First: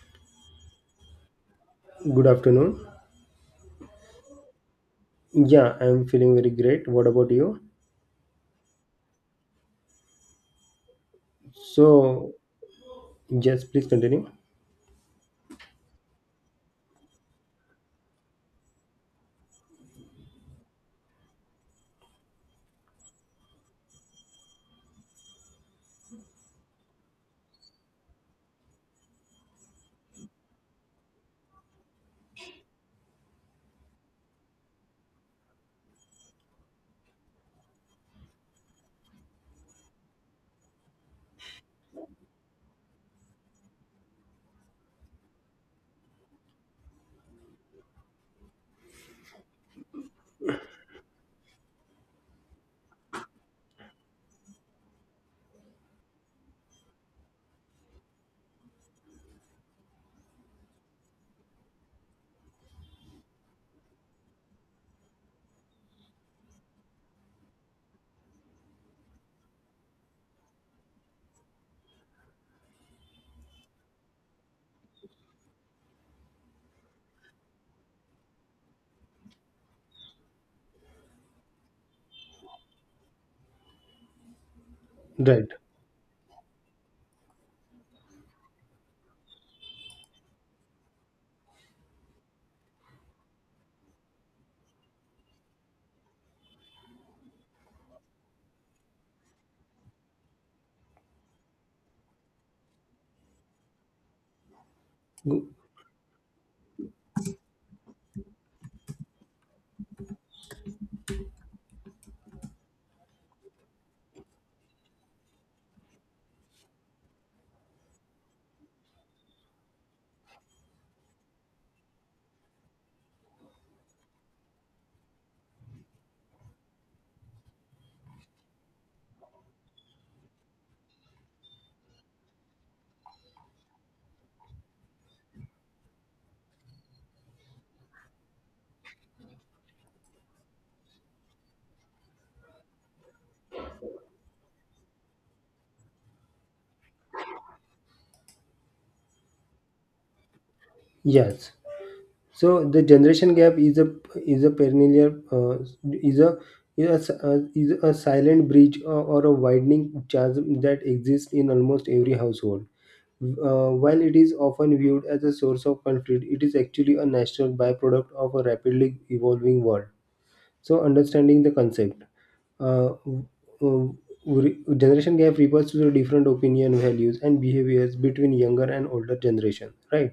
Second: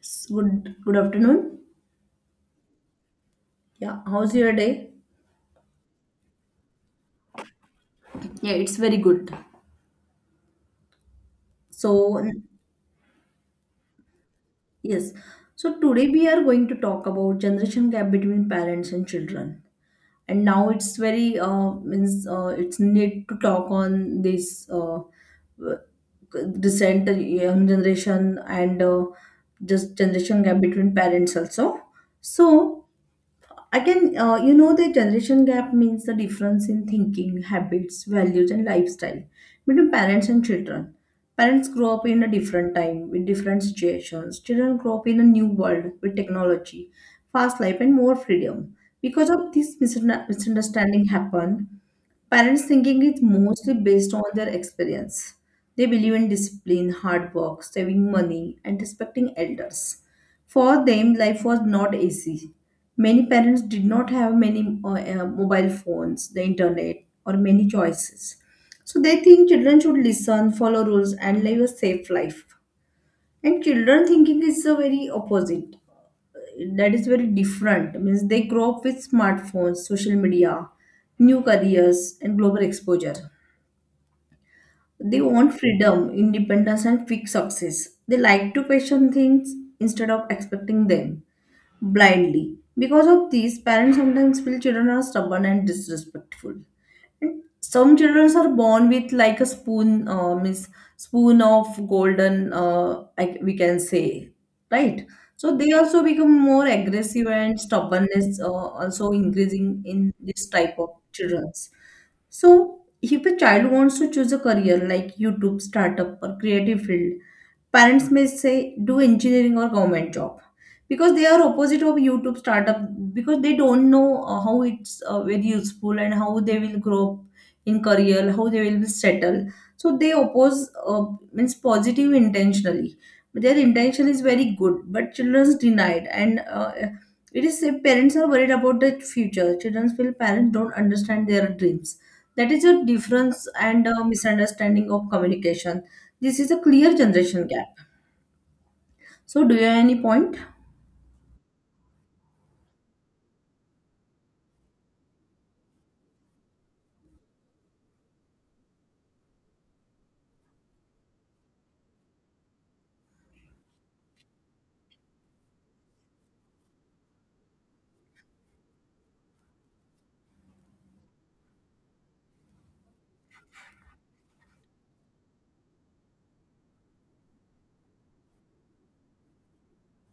Good afternoon. Good afternoon. Yeah, how's your day? Yeah, I'm feeling very great. What about you? Yeah, it's very good. So So, n- yes, please continue. yes, so today we are going to talk about generation gap between parents and children. And now it's very means it's need to talk on this uh, recent young generation and just generation gap between parents also. So again, the generation gap means the difference in thinking, habits, values, and lifestyle between parents and children. Parents grow up in a different time with different situations. Children grow up in a new world with technology, fast life, and more freedom. Because of this misunderstanding happen, parents' thinking is mostly based on their experience. They believe in discipline, hard work, saving money, and respecting elders. For them, life was not easy. Many parents did not have many mobile phones, the internet, or many choices. So they think children should listen, follow rules, and live a safe life. And children thinking is the very opposite, that is very different, means they grow up with smartphones, social media, new careers, and global exposure. They Right. want freedom, independence, and quick success. They like to question things instead of expecting them blindly. Because of these, parents sometimes feel children are stubborn and disrespectful. And some children are born with like a spoon of golden, we can say, right? Go- So they also become more aggressive, and stubbornness also increasing in this type of childrens. So if a child wants to choose a career like YouTube startup or creative field, parents may say do engineering or government job, because they are opposite of YouTube startup, because they don't know how it's very useful and how they will grow up in career, how they will settle. So they oppose means positive intentionally. But their intention is very good, but children's denied and. It is if parents are worried about the future. Children feel parents don't understand their dreams. That is a difference and a misunderstanding of communication. This is a clear generation gap. So, do you have any point? Yes. So the generation gap is a perennial is a is a silent breach or a widening chasm that exists in almost every household. While it is often viewed as a source of conflict, it is actually a natural byproduct of a rapidly evolving world. So, understanding the concept. Uh, uh, Generation gap refers to the different opinion, values, and behaviors between younger and older generation, right?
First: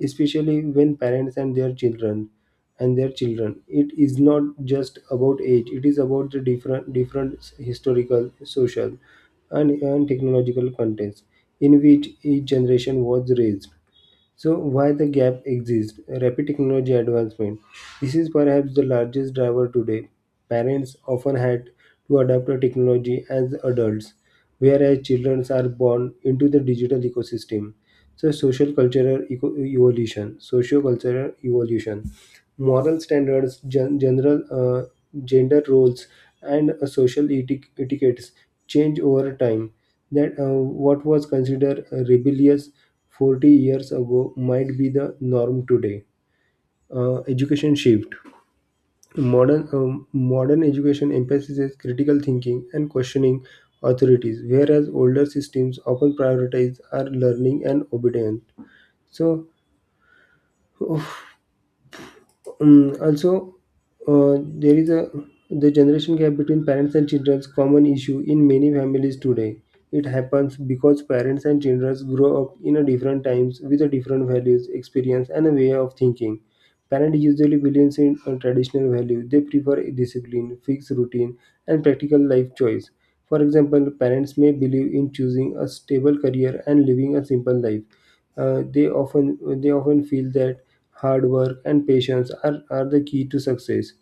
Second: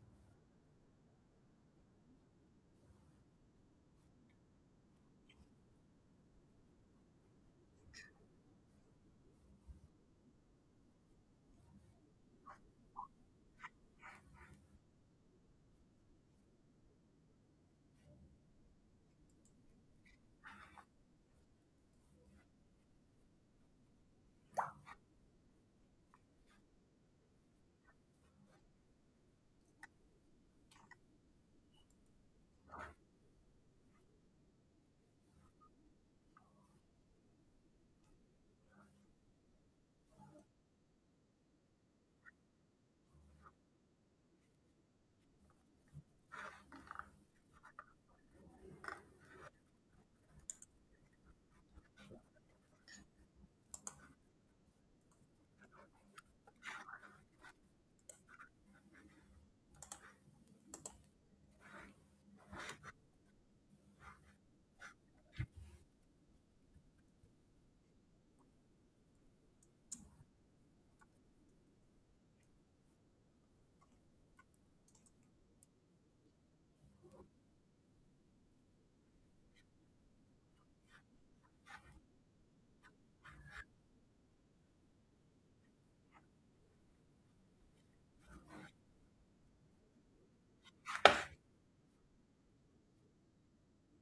Especially when parents and their children. It is not just about age; it is about the different historical, social, and technological context in which each generation was raised. So why the gap exists? Rapid technology advancement. This is perhaps the largest driver today. Parents often had to adapt to technology as adults, whereas children are born into the digital ecosystem. So social cultural eco- evolution, socio-cultural evolution, moral standards, general gender roles, and social etiquettes change over time. That What was considered rebellious 40 years ago might be the norm today. Education shift. Modern education emphasizes critical thinking and questioning authorities, whereas older systems often prioritize our learning and obedience. So Mm, also, there is a the generation gap between parents and children's common issue in many families today. It happens because parents and children grow up in a different times with a different values, experience, and a way of thinking. Parents usually believe in a traditional value. They prefer discipline, fixed routine, and practical life choice. For example, parents may believe in choosing a stable career and living a simple life. They often feel that hard work and patience are the key to success.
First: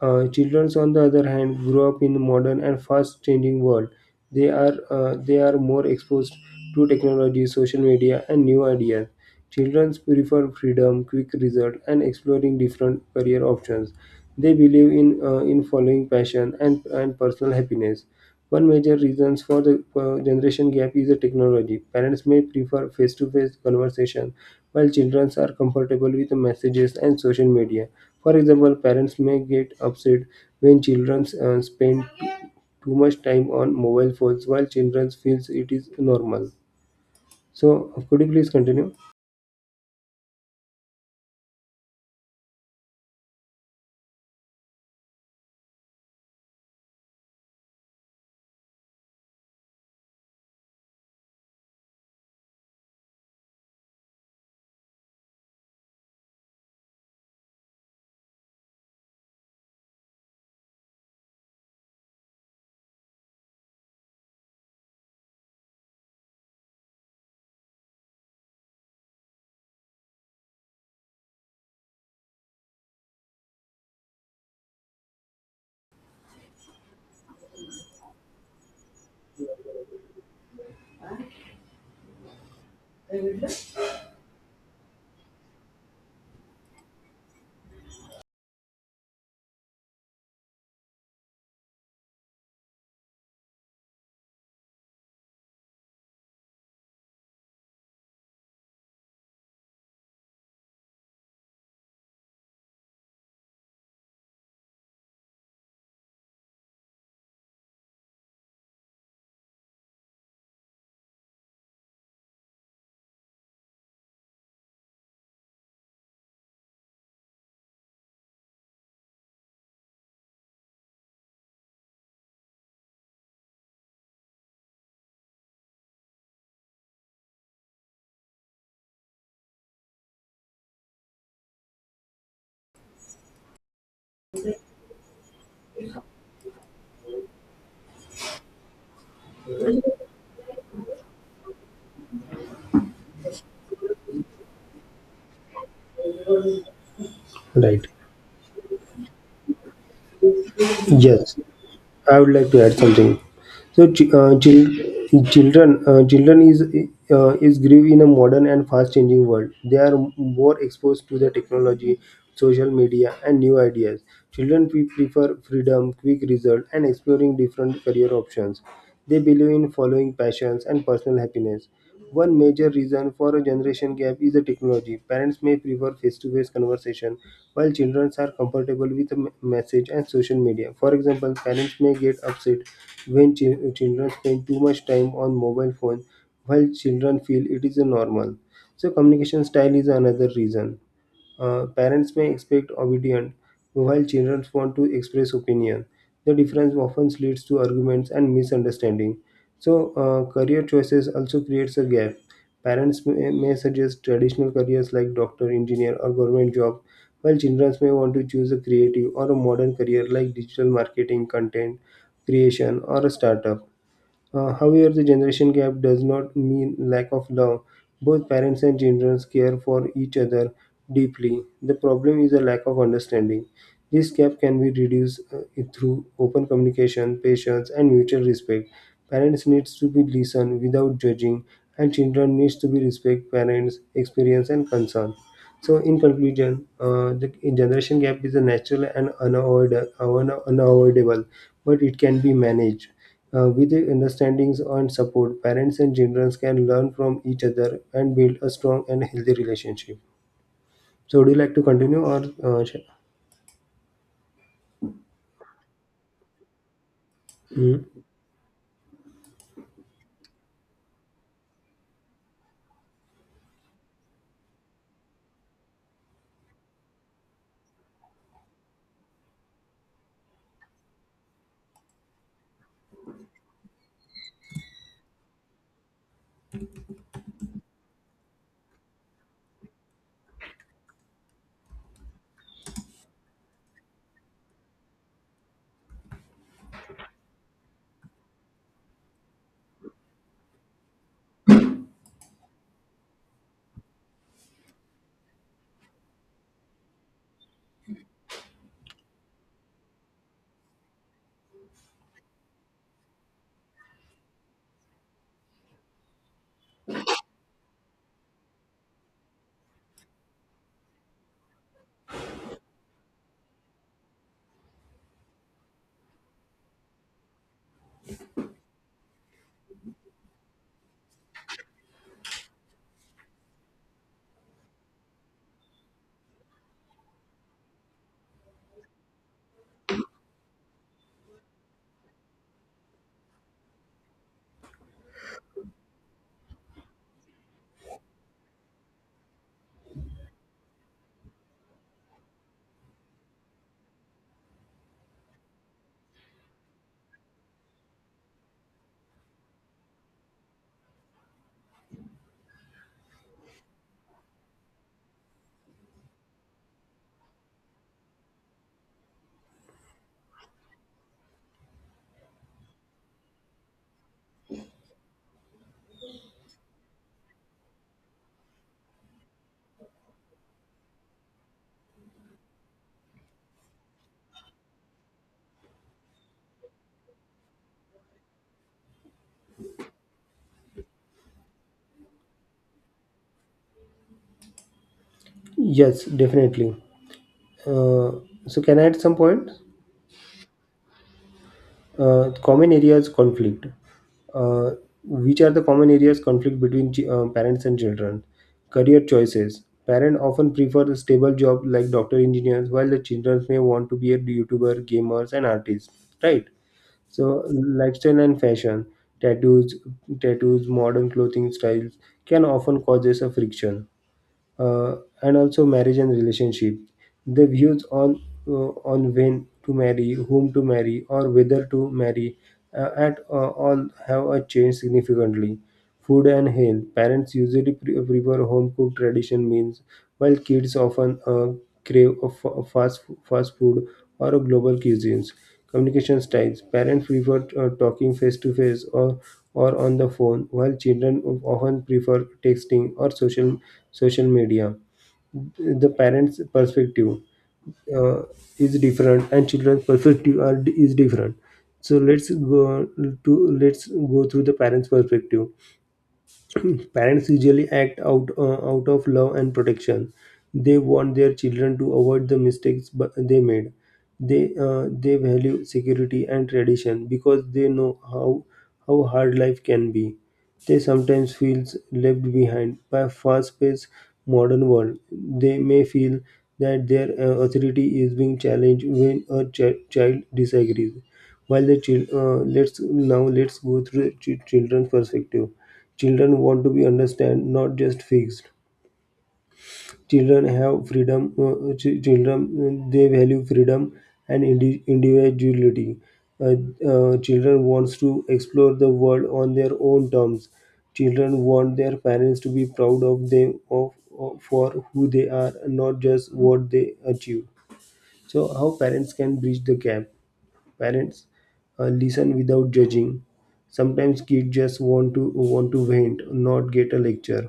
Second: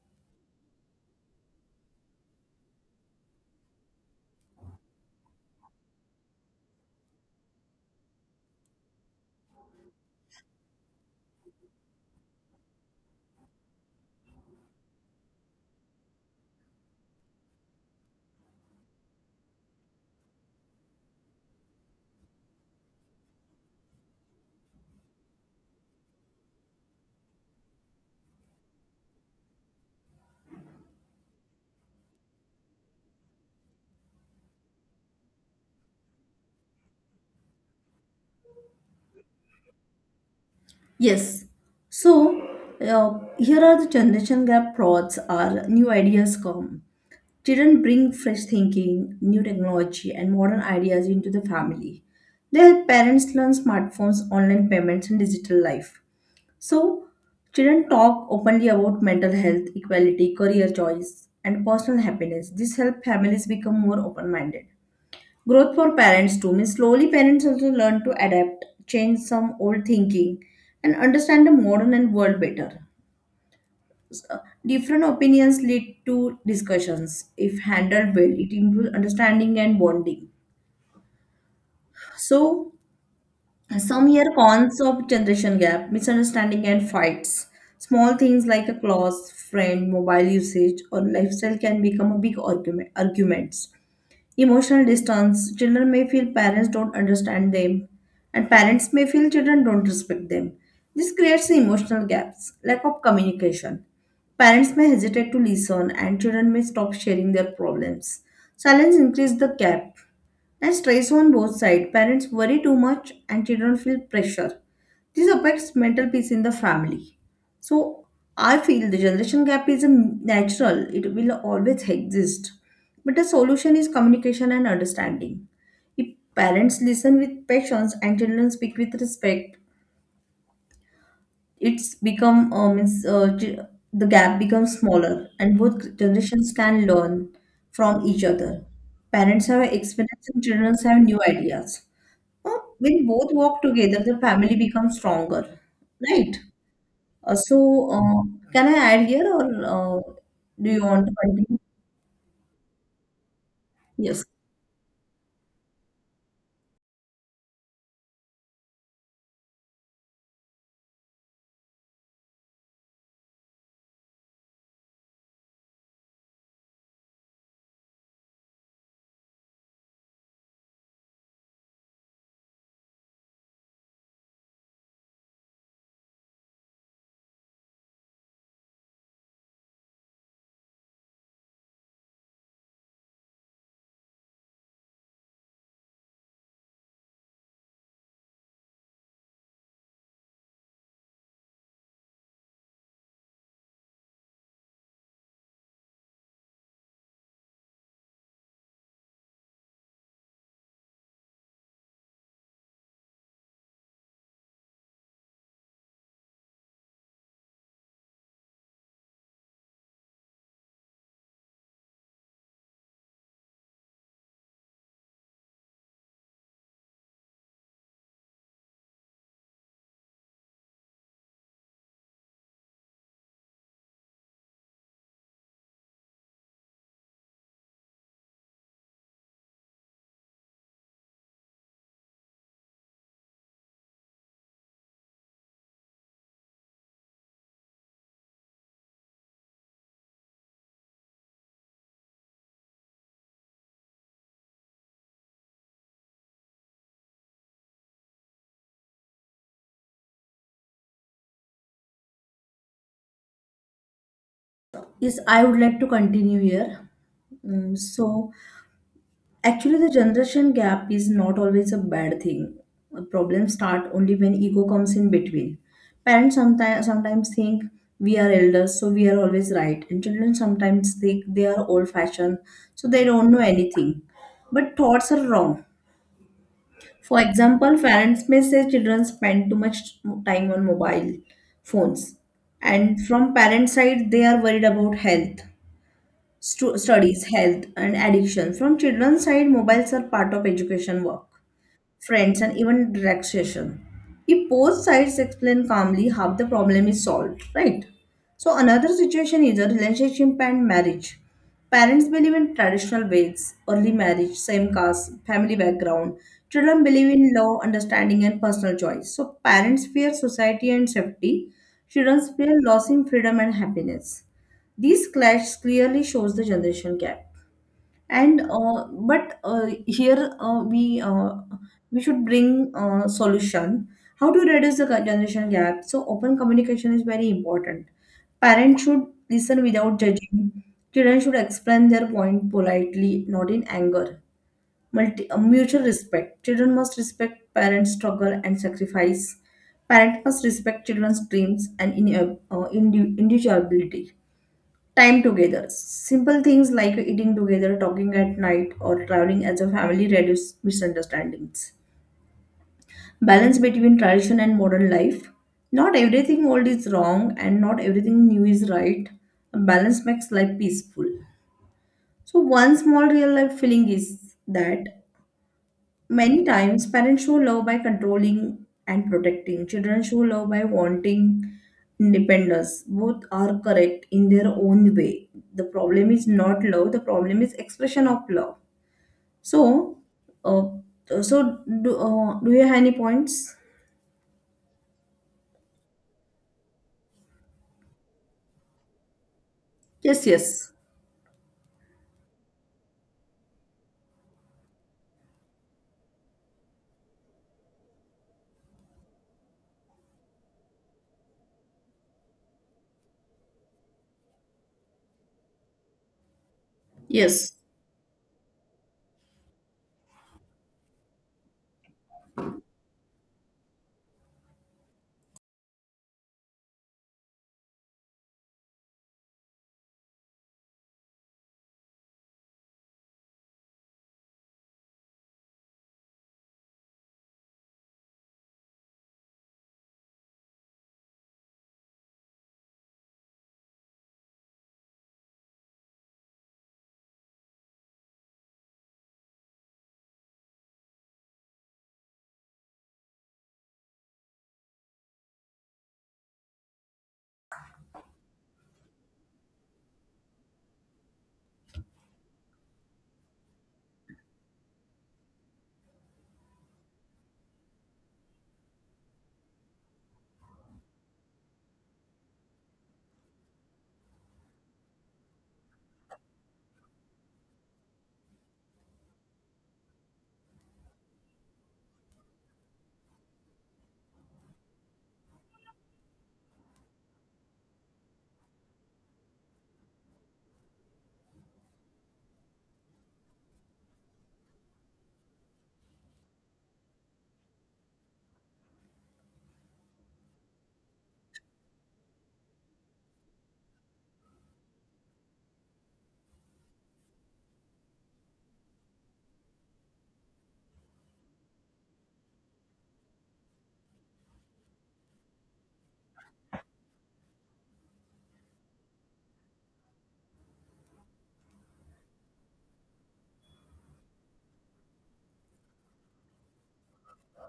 Children, on the other hand, grow up in a modern and fast-changing world. They are more exposed to technology, social media, and new ideas. Children prefer freedom, quick result, and exploring different career options. They believe in in following passion and personal happiness. One major reasons for the generation gap is the technology. Parents may prefer face-to-face conversation, while children are comfortable with messages and social media. For example, parents may get upset when children too much time on mobile phones, while children feels it is normal. So, could you please continue? Yes. So, here are the generation gap frauds are new ideas come. Children bring fresh thinking, new technology, and modern ideas into the family. Their parents learn smartphones, online payments, and digital life. So, children talk openly about mental health, equality, career choice, and personal happiness. This helps families become more open minded. Growth for parents too means slowly parents also learn to adapt, change some old thinking, and understand the modern and world better. Different opinions lead to discussions. If handled well, it improves understanding and bonding. So, some here cons of generation gap, misunderstanding and fights. Small things like a clause, friend, mobile usage, or lifestyle can become a big argument, arguments. Emotional distance, children may feel parents don't understand them, and parents may feel children don't respect them. This creates emotional gaps, lack of communication. Parents may hesitate to listen, and children may stop sharing their problems. Silence increases the gap. And stress on both sides. Parents worry too much and children feel pressure. This affects mental peace in the family. So I feel the generation gap is a natural, it will always exist. But the solution is communication and understanding. If parents listen with patience and children speak with respect, it's become means g- the gap becomes smaller and both generations can learn from each other. Parents have experience and children have new ideas. Uh, when both work together, the family becomes stronger, right? Right. Can I add here, or do you want to Yes. continue? I would like to add something. So, Yes, children, children is grieve in a modern and fast-changing world. They are more exposed to the technology, social media, and new ideas. Children prefer freedom, quick result, and exploring different career options. They believe in following passions and personal happiness. One major reason for a generation gap is the technology. Parents may prefer face to face conversation, while children are comfortable with message and social media. For example, parents may get upset when children spend too much time on mobile phone, while children feel it is a normal. So, communication style is another reason. Parents may expect obedience, while children want to express opinion. The difference often leads to arguments and misunderstanding. So, career choices also creates a gap. Parents may suggest traditional careers like doctor, engineer, or government job, while children may want to choose a creative or a modern career like digital marketing, content creation, or a startup. However, the generation gap does not mean lack of love. Both parents and children care for each other deeply. The problem is a lack of understanding. This gap can be reduced through open communication, patience, and mutual respect. Parents needs to be listened without judging, and children needs to be respect parents' experience and concern. So, in conclusion, the generation gap is a natural and unavoidable, but it can be managed. With the understandings and support, parents and children can learn from each other and build a strong and healthy relationship. So, would you like to continue or? Yes, I would like to continue here. Mm, Mhm. so, actually, the generation gap is not always a bad thing. Problems start only when ego comes in between. Parents sometimes think we are elders, so we are always right, and children sometimes think they are old-fashioned, so they don't know anything. But thoughts are wrong. For example, parents may say children spend too much time on mobile phones, and from parent side, they are worried about health, studies, health, and addiction. From children's side, mobiles are part of education, work, friends, and even relaxation. If both sides explain calmly how the problem is solved, right? So another situation is a relationship and marriage. Parents believe in traditional ways, early marriage, same caste, family background. Children believe in love, understanding, and personal choice. So parents fear society and safety. Children fear losing freedom and happiness. These clash clearly shows the generation gap. And but here we We should bring solution. How to reduce the generation gap? So open communication is very important. Parents should listen without judging. Children should explain their point politely, not in anger. Mutual respect. Children must respect parents' struggle and sacrifice. Parents must respect children's dreams and individuality. Time together. Simple things like eating together, talking at night, or traveling as a family reduce misunderstandings. Balance between tradition and modern life. Not everything old is wrong and not everything new is right. A balance makes life peaceful. So, one small real life feeling is that many times, parents show love by controlling and protecting. Children show love by wanting independence. Both are correct in their own way. The problem is not love. The problem is expression of love. So, uh, so, do you have any points? Yes, definitely. Uh, so, can I add some point? Yes, yes. Common areas conflict. Uh, which are the common areas conflict between parents and children? Career choices. Parents often prefer a stable job like doctor, engineers, while the children may want to be a YouTuber, gamers, and artists. Right. So Yes. lifestyle and fashion, tattoos, tattoos, modern clothing styles can often causes a friction, uh, and also marriage and relationship. The views uh, on when to marry, whom to marry, or whether to marry at all have changed significantly. Food and health. Parents usually prefer home cooked tradition meals, while kids often crave a fast food or a global cuisines. Communication styles. Parents prefer talking face to face or on the phone, while children often prefer texting or social media. The parents' perspective uh, is different, and children's perspective is different. So let's go through the parents' perspective. Parents usually act out out of love and protection. They want their children to avoid the mistakes they made. They value security and tradition because they know how hard life can be. They sometimes feel left behind by a fast-paced modern world. They may feel that their authority is being challenged when a child disagrees, let's now let's go through the children's perspective. Children want to be understand, not just fixed. Children have freedom. Ch- children They value freedom and individuality. Uh, Children wants to explore the world on their own terms. Children want their parents to be proud of them of for who they are, not just what they achieve. So how parents can bridge the gap? Parents listen without judging. Sometimes kids just want to vent, not get a lecture.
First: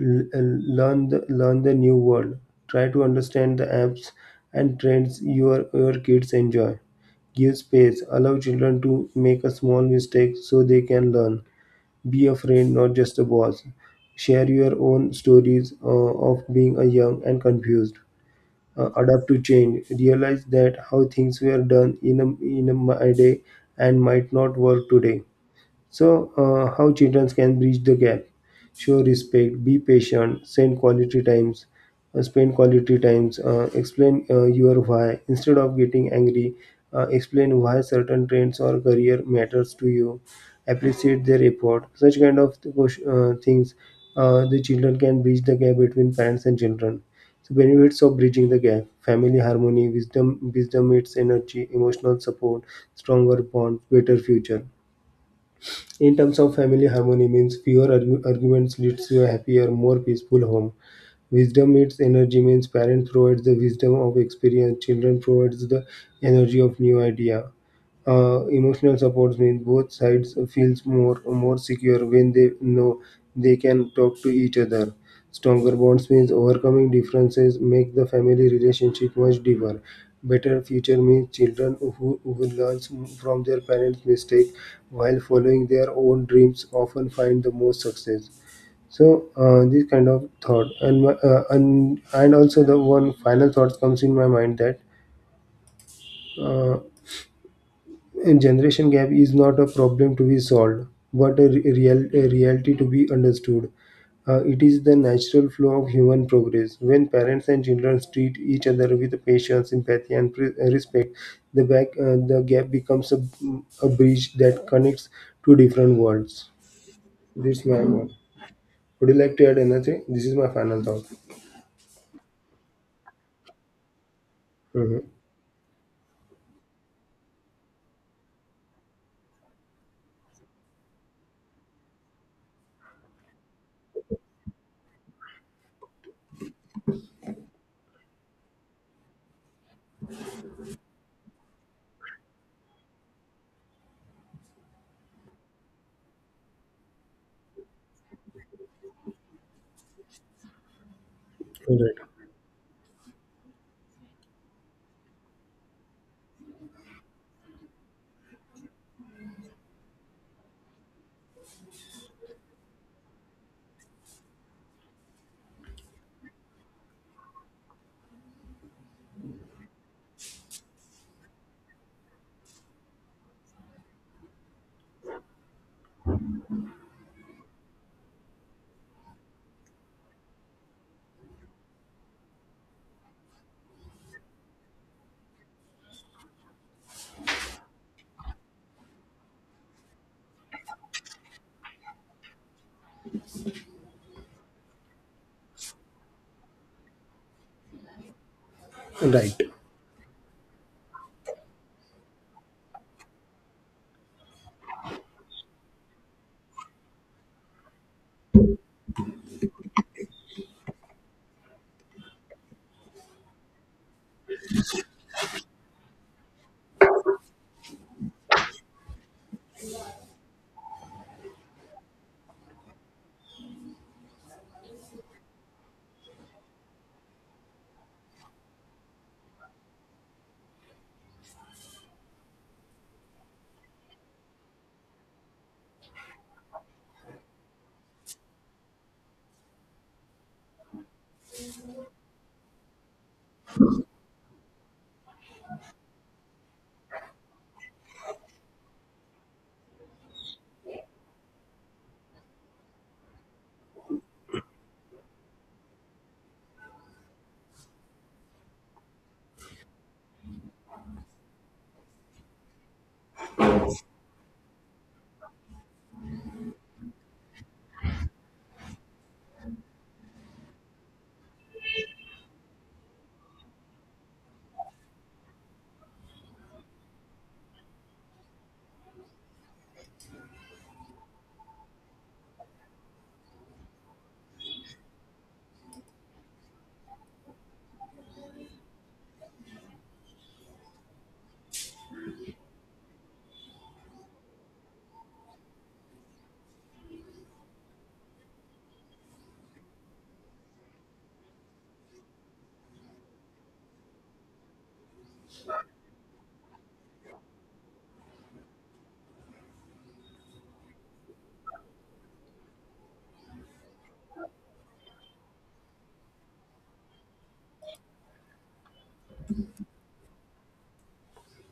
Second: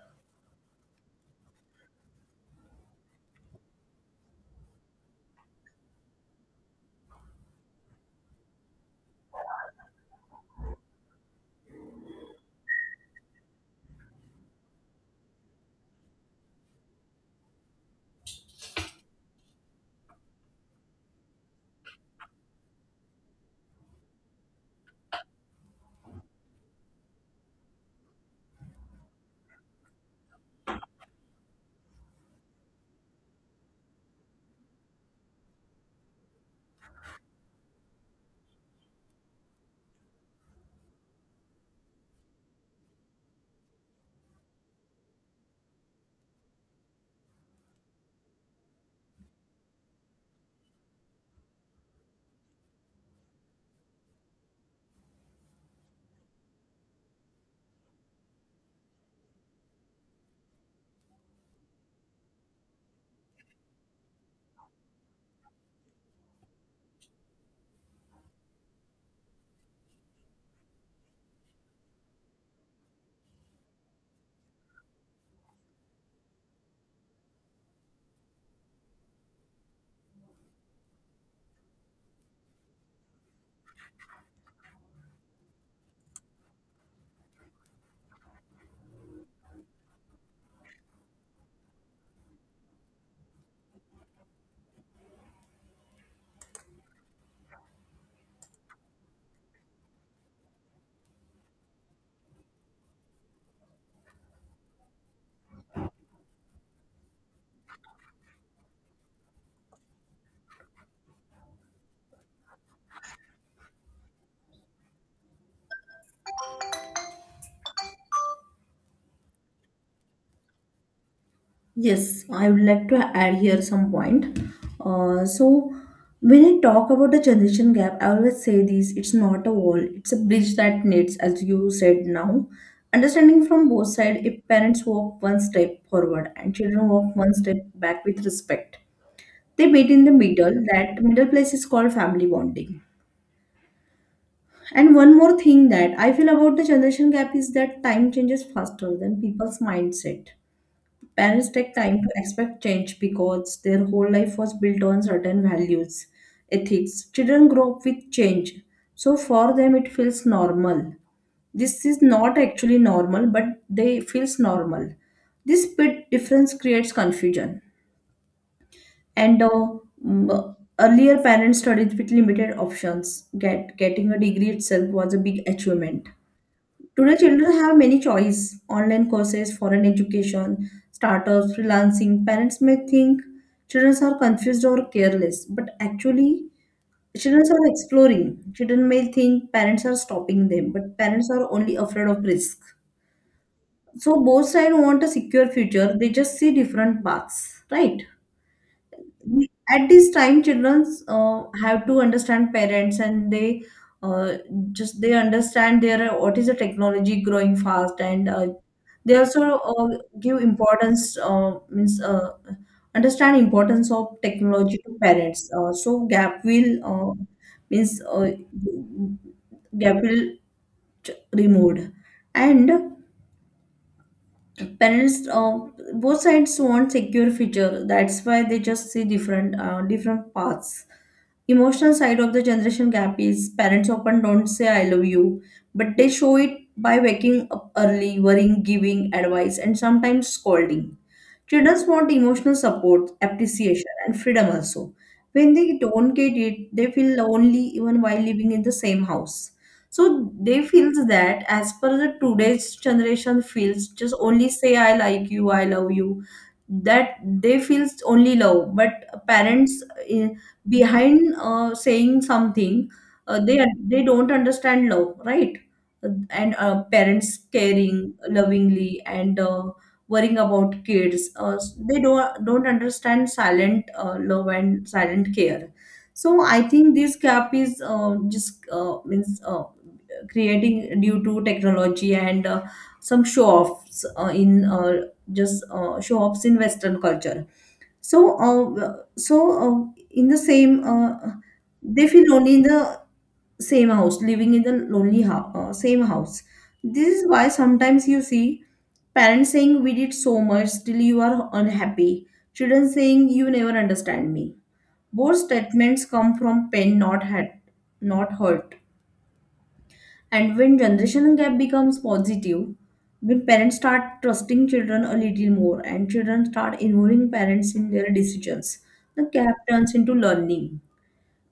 L- uh, Learn the new world. Try to understand the apps and trends your kids enjoy. Give space. Allow children to make a small mistake so they can learn. Be a friend, not just a boss. Share your own stories of being a young and confused. Adapt to change, realize that how things were done in my day and might not work today. So, how children can bridge the gap? Show respect, be patient, spend quality times, explain your why. Instead of getting angry, explain why certain trends or career matters to you. Appreciate their effort. Such kind of things, the children can bridge the gap between parents and children. So benefits of bridging the gap: family harmony, wisdom, wisdom meets energy, emotional support, stronger bonds, better future. In terms of family harmony means fewer arguments leads to a happier, more peaceful home. Wisdom meets energy means parents provides the wisdom of experience, children provides the energy of new idea. Emotional supports mean both sides feels more secure when they know they can talk to each other. Stronger bonds means overcoming differences make the family relationship much deeper. Better future means children who learn from their parents' mistake while following their own dreams often find the most success. So this kind of thought and also the one final thought comes in my mind that. Uh, and Generation gap is not a problem to be solved, but a reality to be understood. It is the natural flow of human progress. When parents and children treat each other with patience, empathy, and respect, the gap becomes a bridge that connects two different worlds. This is my one. Would you like to add anything? This is my final thought. Yes, I would like to add here some point. Hmm. So when I talk about the generation gap, I always say this, it's not a wall, it's a bridge that knits, as you said now. Understanding from both sides, if parents walk one step forward and children walk one step back with respect, they meet in the middle. That middle place is called family bonding. And one more thing that I feel about the generation gap is that time changes faster than people's mindset. Parents take Right. time to expect change because their whole life was built on certain values, ethics. Children grow up with change, so for them it feels normal. This is not actually normal, but they feels normal. This bit difference creates confusion. And uh, Earlier, parents studied with limited options. Getting a degree itself was a big achievement. Today, children have many choice: online courses, foreign education, startups, freelancing. Parents may think children are confused or careless, but actually, children are exploring. Children may think parents are stopping them, but parents are only afraid of risk. So both sides want a secure future. They just see different paths, right? Right. At this time children have to understand parents and uh, they understand their what is the technology growing fast and they also uh, give importance means understand importance of technology to parents, so means uh, gap will removed, and parents both sides want secure future, that's why they just see different paths. Emotional side of the generation gap is parents often don't say I love you, but they show it by waking up early, worrying, giving advice, and sometimes scolding. Children want emotional support, appreciation, and freedom also. When they don't get it, they feel lonely even while living in the same house. So they feel that as per the today's generation feels, just only say I like you, I love you. That they feels only love, but parents in, behind saying something, they don't understand love, right? And parents caring lovingly and worrying about kids, they don't understand silent love and silent care. So I think this gap is just means creating due to technology and some show offs in just show offs in western culture. So, in the same, they feel lonely in the same house, living in the lonely house, same house. This is why sometimes you see parents saying, "We did so much, still you are unhappy." Children saying, "You never understand me." Both statements come from pain, not hurt. And when generation gap becomes positive, when parents start trusting children a little more and children start involving parents in their decisions, the gap turns into learning.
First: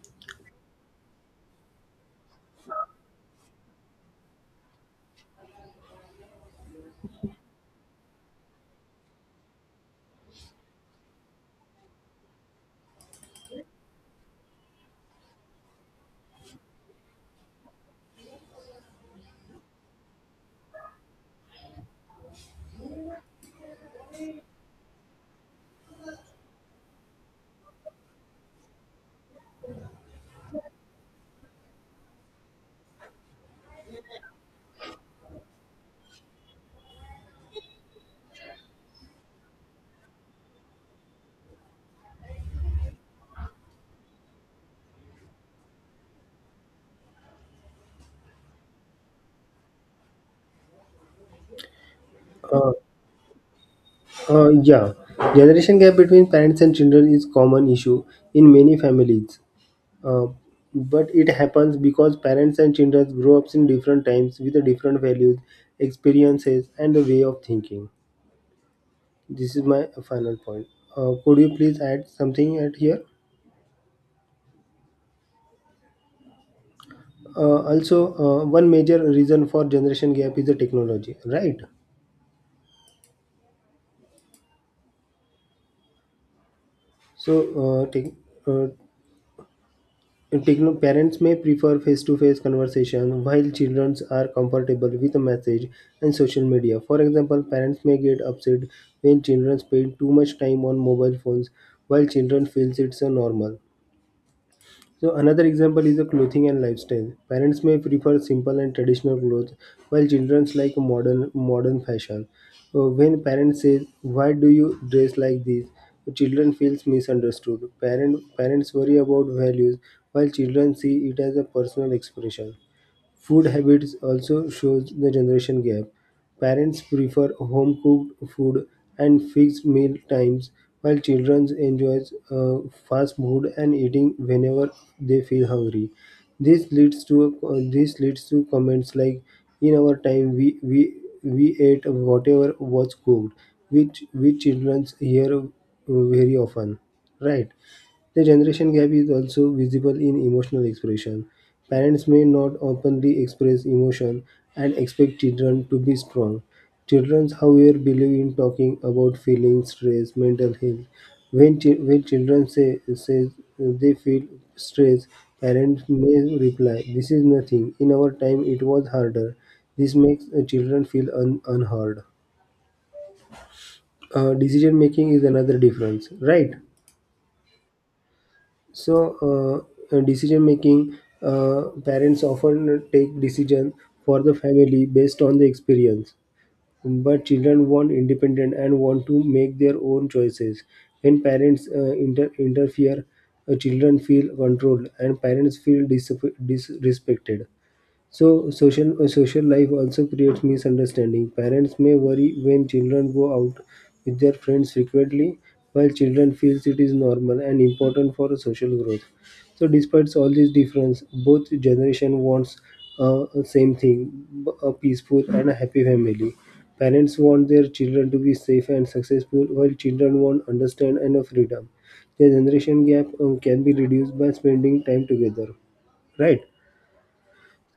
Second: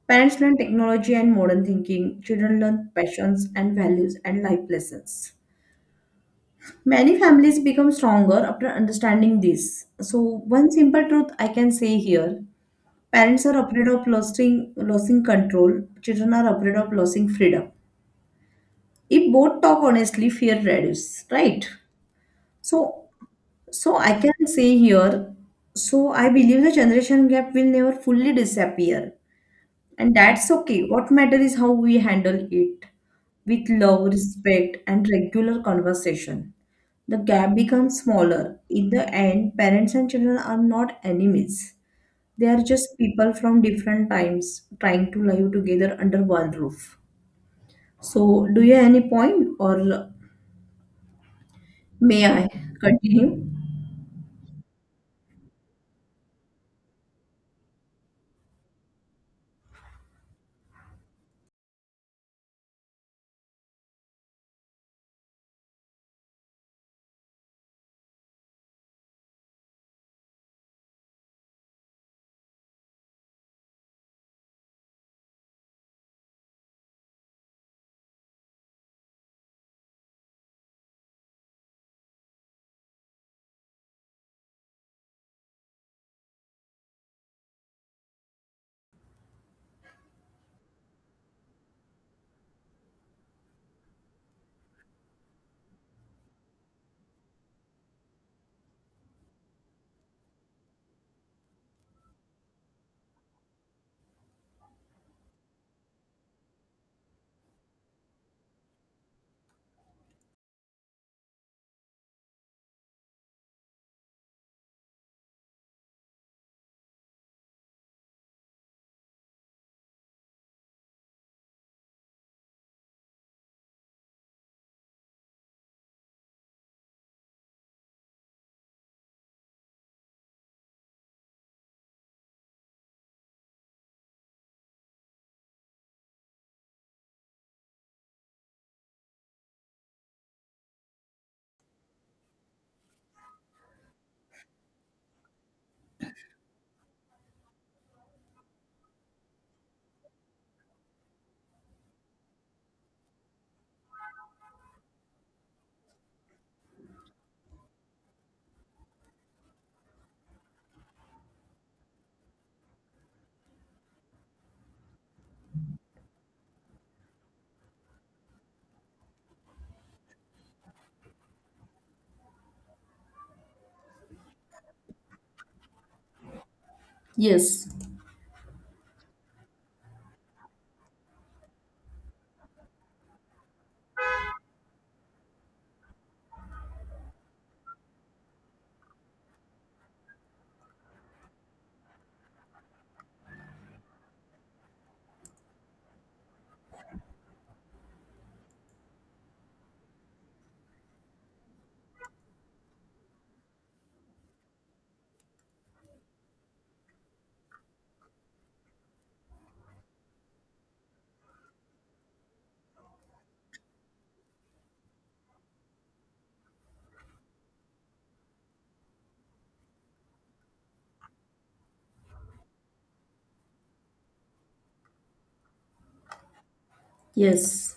Parents learn technology and modern thinking, children learn passions and values and life lessons. Many families become stronger after understanding this. So, one simple truth I can say here, parents are afraid of losing control, children are afraid of losing freedom. If both talk honestly, fear reduces, right? So, so, I can say here, so I believe the generation gap will never fully disappear, and that's okay. What matters is how we handle it with love, respect, and regular conversation. The gap becomes smaller. In the end, parents and children are not enemies. They are just people from different times trying to live together under one roof. So, do you have any point, or may I Uh, continue? Uh, yeah, Generation gap between parents and children is common issue in many families. Uh, but it happens because parents and children grow up in different times with the different values, experiences, and the way of thinking. This is my final point. Could you please add something at here? Also, one major reason for generation gap is the technology, right? So, uh, parents may prefer face-to-face conversation while children are comfortable with message and social media. For example, parents may get upset when children spend too much time on mobile phones while children feels it's a normal. So another example is the clothing and lifestyle. Parents may prefer simple and traditional clothes, while children like modern fashion. When parents say, "Why do you dress like this?" children feels misunderstood. Parents worry about values, while children see it as a personal expression. Food habits also shows the generation gap. Parents prefer home cooked food and fixed meal times, while children enjoy uh, fast food and eating whenever they feel hungry. This leads to comments like, "In our time, we ate whatever was cooked," which children hear very often, right? The generation gap is also visible in emotional expression. Parents may not openly express emotion and expect children to be strong. Children, however, believe in talking about feelings, stress, mental health. When children say they feel stress, parents may reply, "This is nothing. In our time, it was harder." This makes children feel unheard. Decision making is another difference, right? Yes, Decision making, parents often take decisions for the family based on the experience. But children want independent and want to make their own choices. When parents interfere, children feel controlled and parents feel disrespected. So social life also creates misunderstanding. Parents may worry when children go out with their friends frequently, while children feels it is normal and important for social growth. So despite all these difference, both generation wants same thing: a peaceful and a happy family. Parents want their children to be safe and successful, while children want understand and a freedom. The generation gap can be reduced by spending time together, right? yes.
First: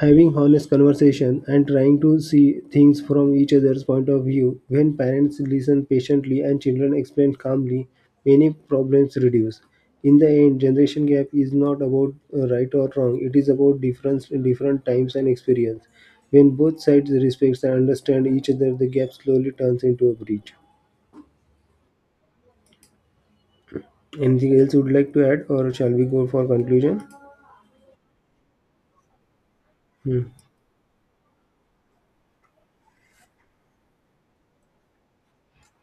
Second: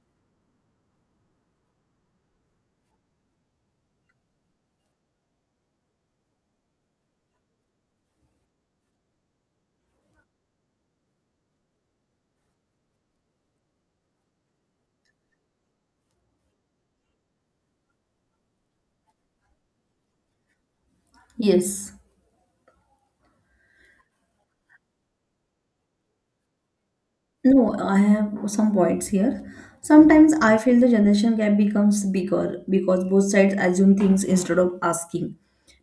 Having honest conversation and trying to see things from each other's point of view. When parents listen patiently and children explain calmly, many problems reduce. In the end, generation gap is not about right or wrong. It is about difference different times and experience. When both sides respect and understand each other, the gap slowly turns into a bridge. Yes. Anything else you would like to add, or shall we go for conclusion? No, I have some points here. Hmm. Sometimes I feel the generation gap becomes bigger because both sides assume things instead of asking.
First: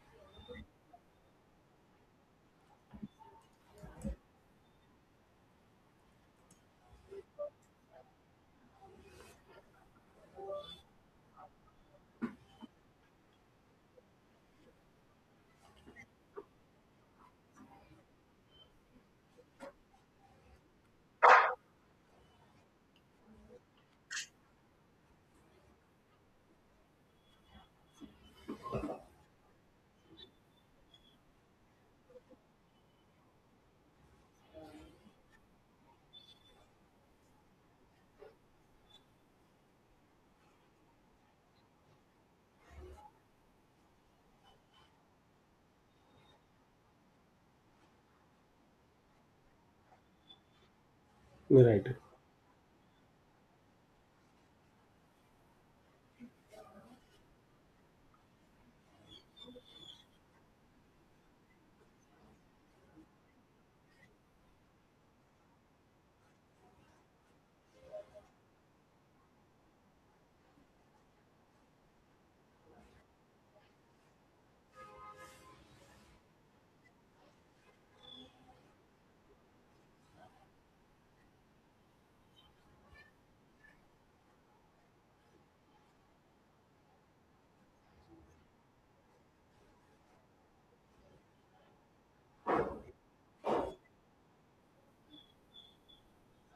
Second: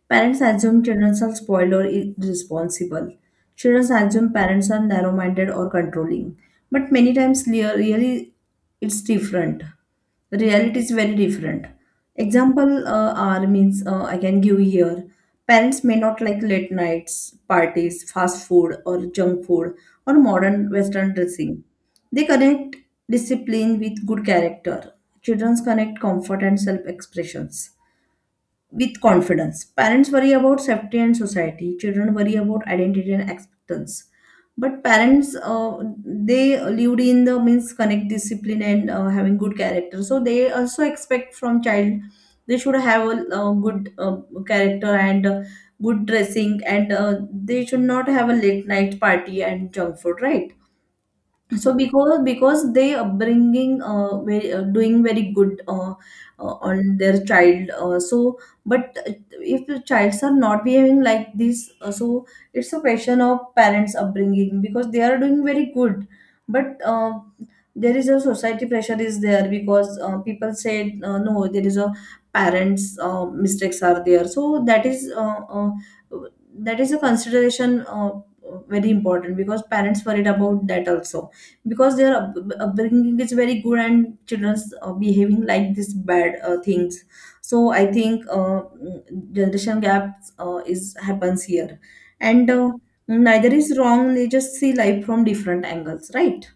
Parents assume children are spoiled or irresponsible. Children assume parents are narrow minded or controlling. But many times, really, it's different. The reality is very different. Example are means I can give here. Parents may not like late nights, parties, fast food, or junk food, or modern Western dressing. They connect discipline with good character. Children connect comfort and self expressions with confidence. Parents worry about safety and society. Children worry about identity and acceptance. But parents, they lived in the means connect discipline and having good character. So they also expect from child they should have a, good character and good dressing, and they should not have a late night party and junk food, right? So Right. because they upbringing very, doing very good on their child, so. But if the childs are not behaving like this, so it's a question of parents upbringing because they are doing very good. But there is a society pressure is there, because people said, no there is a parents mistakes are there, so that is, that is a consideration very important, because parents worried about that also, because their upbringing is very good and children's behaving like this bad things. So I think generation gaps is happens here. And neither is wrong, they just see life from different angles, right?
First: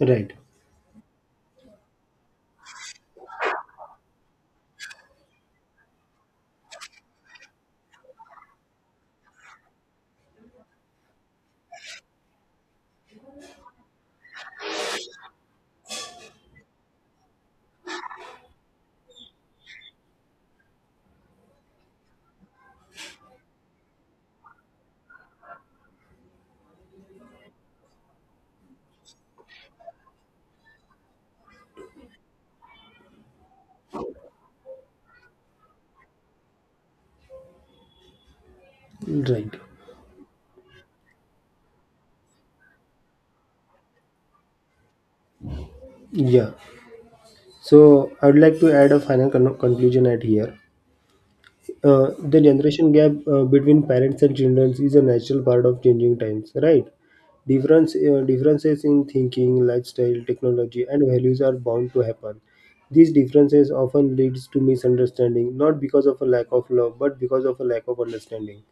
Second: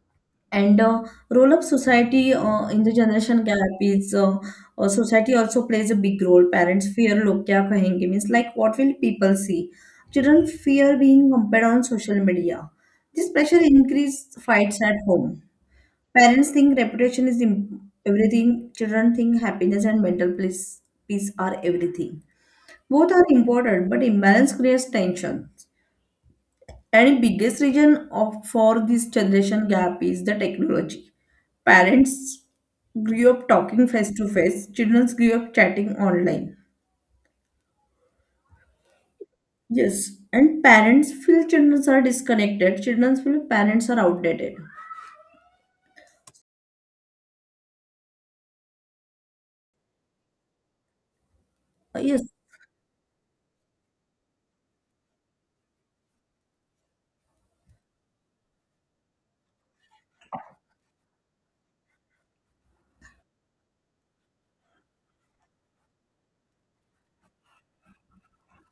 Right. And roll-up society in the generation gap is, society also plays a big role. Parents fear log kya kahenge, means like what will people see? Children fear being compared on social media. This pressure increases fights at home. Parents think reputation is everything. Children think happiness and mental peace are everything. Both are important, but imbalance creates tension. And the biggest reason for this generation gap is the technology. Parents grew up talking face to face, children grew up chatting online. Right. Yes, and parents feel children are disconnected, children feel parents are outdated. Yeah. So I would like to add a final conclusion at here. Yes, The generation gap between parents and children is a natural part of changing times, right? Difference, differences in thinking, lifestyle, technology, and values are bound to happen. These differences often leads to misunderstanding, not because of a lack of love, but because of a lack of understanding.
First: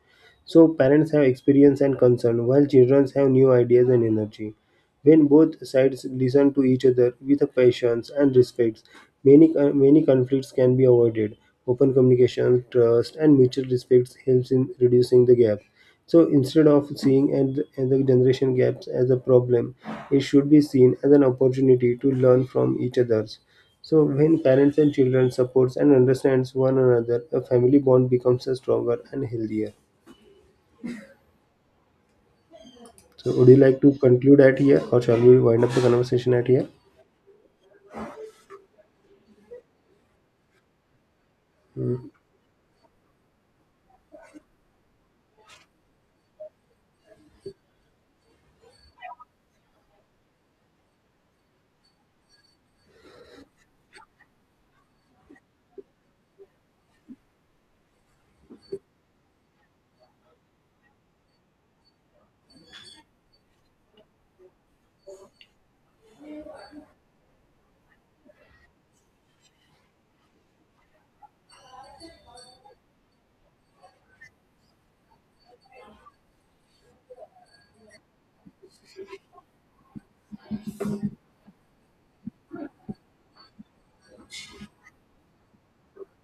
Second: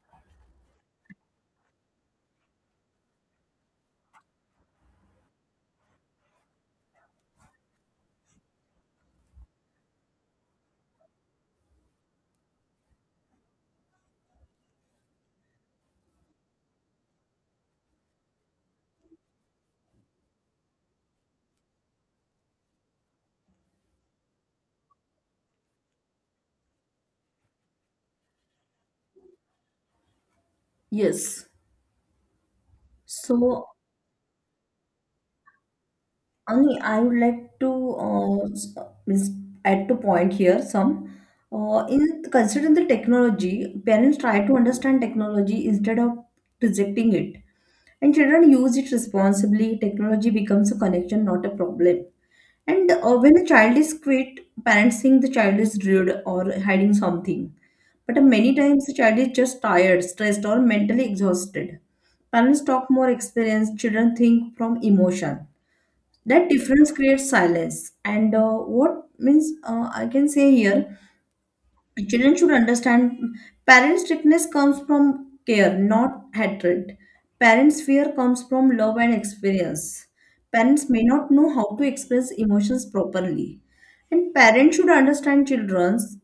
So parents have experience and concern, while children have new ideas and energy. When both sides listen to each other with patience and respect, many conflicts can be avoided. Open communication, trust, and mutual respect helps in reducing the gap. So instead of seeing and the generation gaps as a problem, it should be seen as an opportunity to learn from each other's. So when parents and children supports and understands one another, a family bond becomes stronger and healthier. yes. So So, would you like to conclude at here, or shall we wind up the conversation at here? only I would like to means add to point here some. In considering the technology, parents try to understand technology instead of rejecting it. And children use it responsibly. Technology becomes a connection, not a problem. And when a child is quit, parents think the child is rude or hiding something. But many times the child is just tired, stressed, or mentally exhausted. Parents talk more experience. Children think from emotion. That difference creates silence. And what means, I can say here, children should understand parent strictness comes from care, not hatred. Parents fear comes from love and experience. Parents may not know how to express emotions properly. And parents should understand children's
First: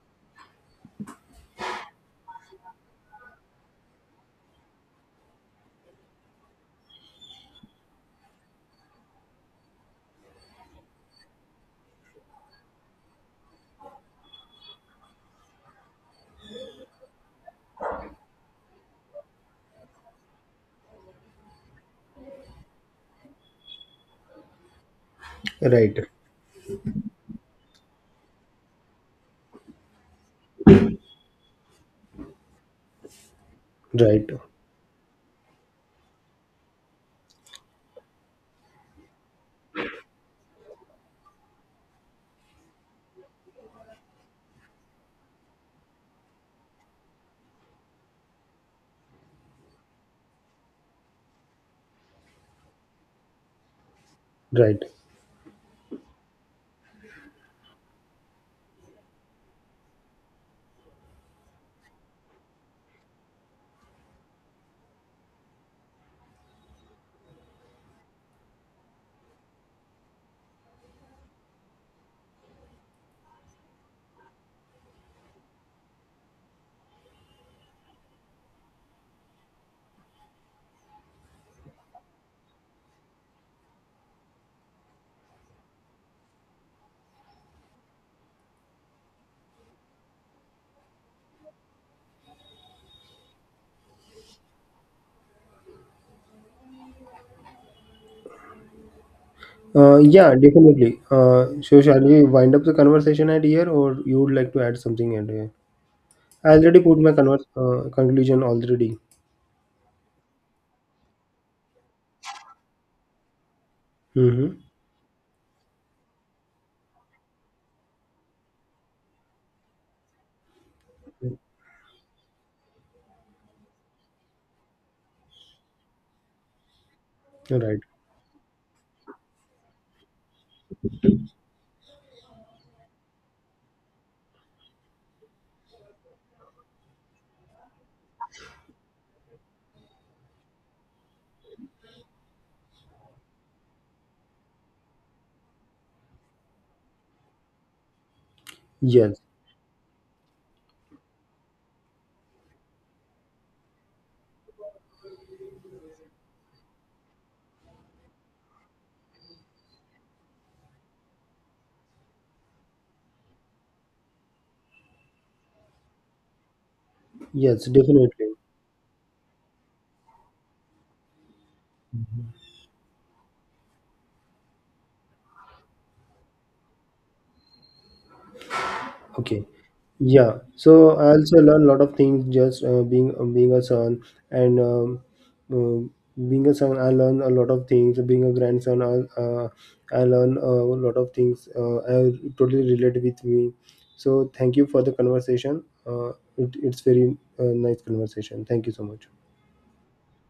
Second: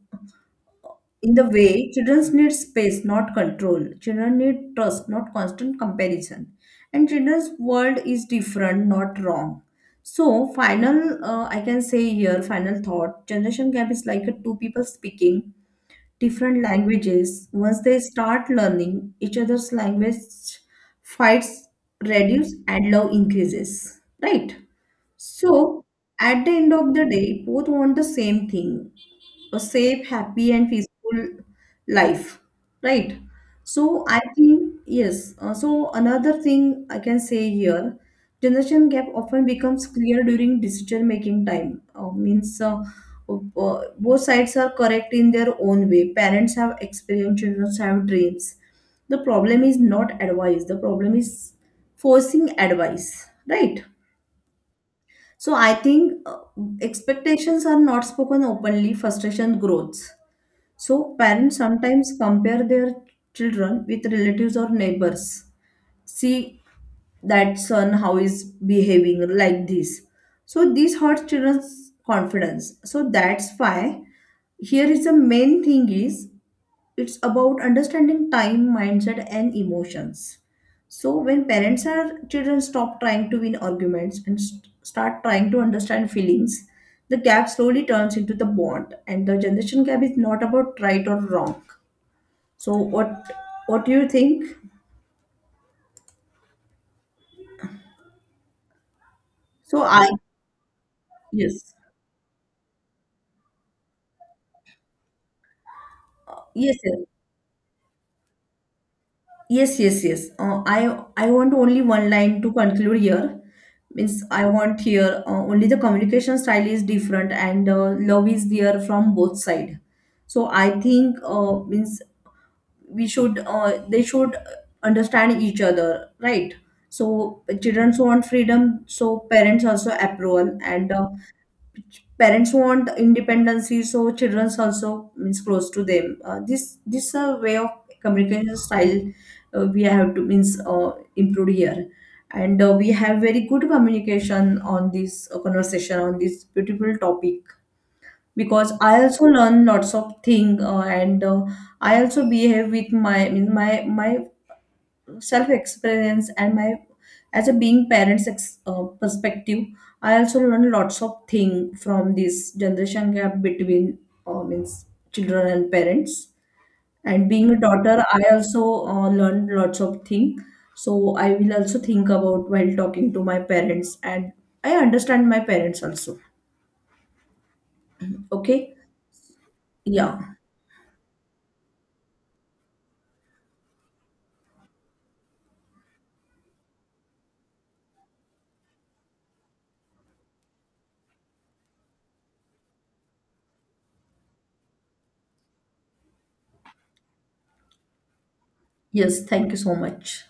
in the way. Children need space, not control. Children need trust, not constant comparison. And children's world is different, not wrong. So, final, I can say here, final thought, generation gap is like a two people speaking different languages. Once they start learning each other's language, fights reduce and love increases. Right? So, Right. at the end of the day, both want the same thing, a safe, happy, and peaceful life, right? So, I Right, think, yes. So, another thing I can say here, generation gap often becomes clear during decision making time. Means, both sides are correct in their own way. Parents have experience, children have dreams. The problem is not advice, the problem is forcing advice, right? right. So I think expectations are not spoken openly, frustration grows. So parents sometimes compare their children with relatives or neighbors. See that son how is behaving like this. So this hurts children's confidence. So that's why, here is the main thing is, it's about understanding time mindset and emotions. So when parents or children stop trying to win arguments and start trying to understand feelings, the gap slowly turns into the bond. And the generation gap is not about right or wrong. So what do you think, so I. Yeah, definitely. Yes, So shall we wind up the conversation at here, or you would like to add something at here? I yes, already put yes. my conclusion already. Yes, yes, yes. I want only one line to conclude here. Means I Mm-hmm. want here only the communication style is different and love is there from both side. So I think means we should they should understand each other, right? So Right. children want freedom, so parents also approval. And parents want independency, so childrens also means close to them, this a way of communication style. We have to means improve here. And we have very good communication on this, conversation on this beautiful topic, because I Yes. also learn lots of thing, and I also behave with my self experience and my as a being parents perspective. I also learned lots of thing from this generation gap between, means, children and parents. And being a Yes. daughter Definitely. I also learned lots of thing. So I will also think about while talking to my parents, and I understand my parents also. Okay. Okay. Yeah. Yeah. So I also learn a lot of things just being a son and uh, being a son. I learn a lot of things. Being a grandson, I learned a lot of things. I totally relate with me. So thank you for the conversation. It's very nice conversation. Thank you so much. Yes, thank you so much.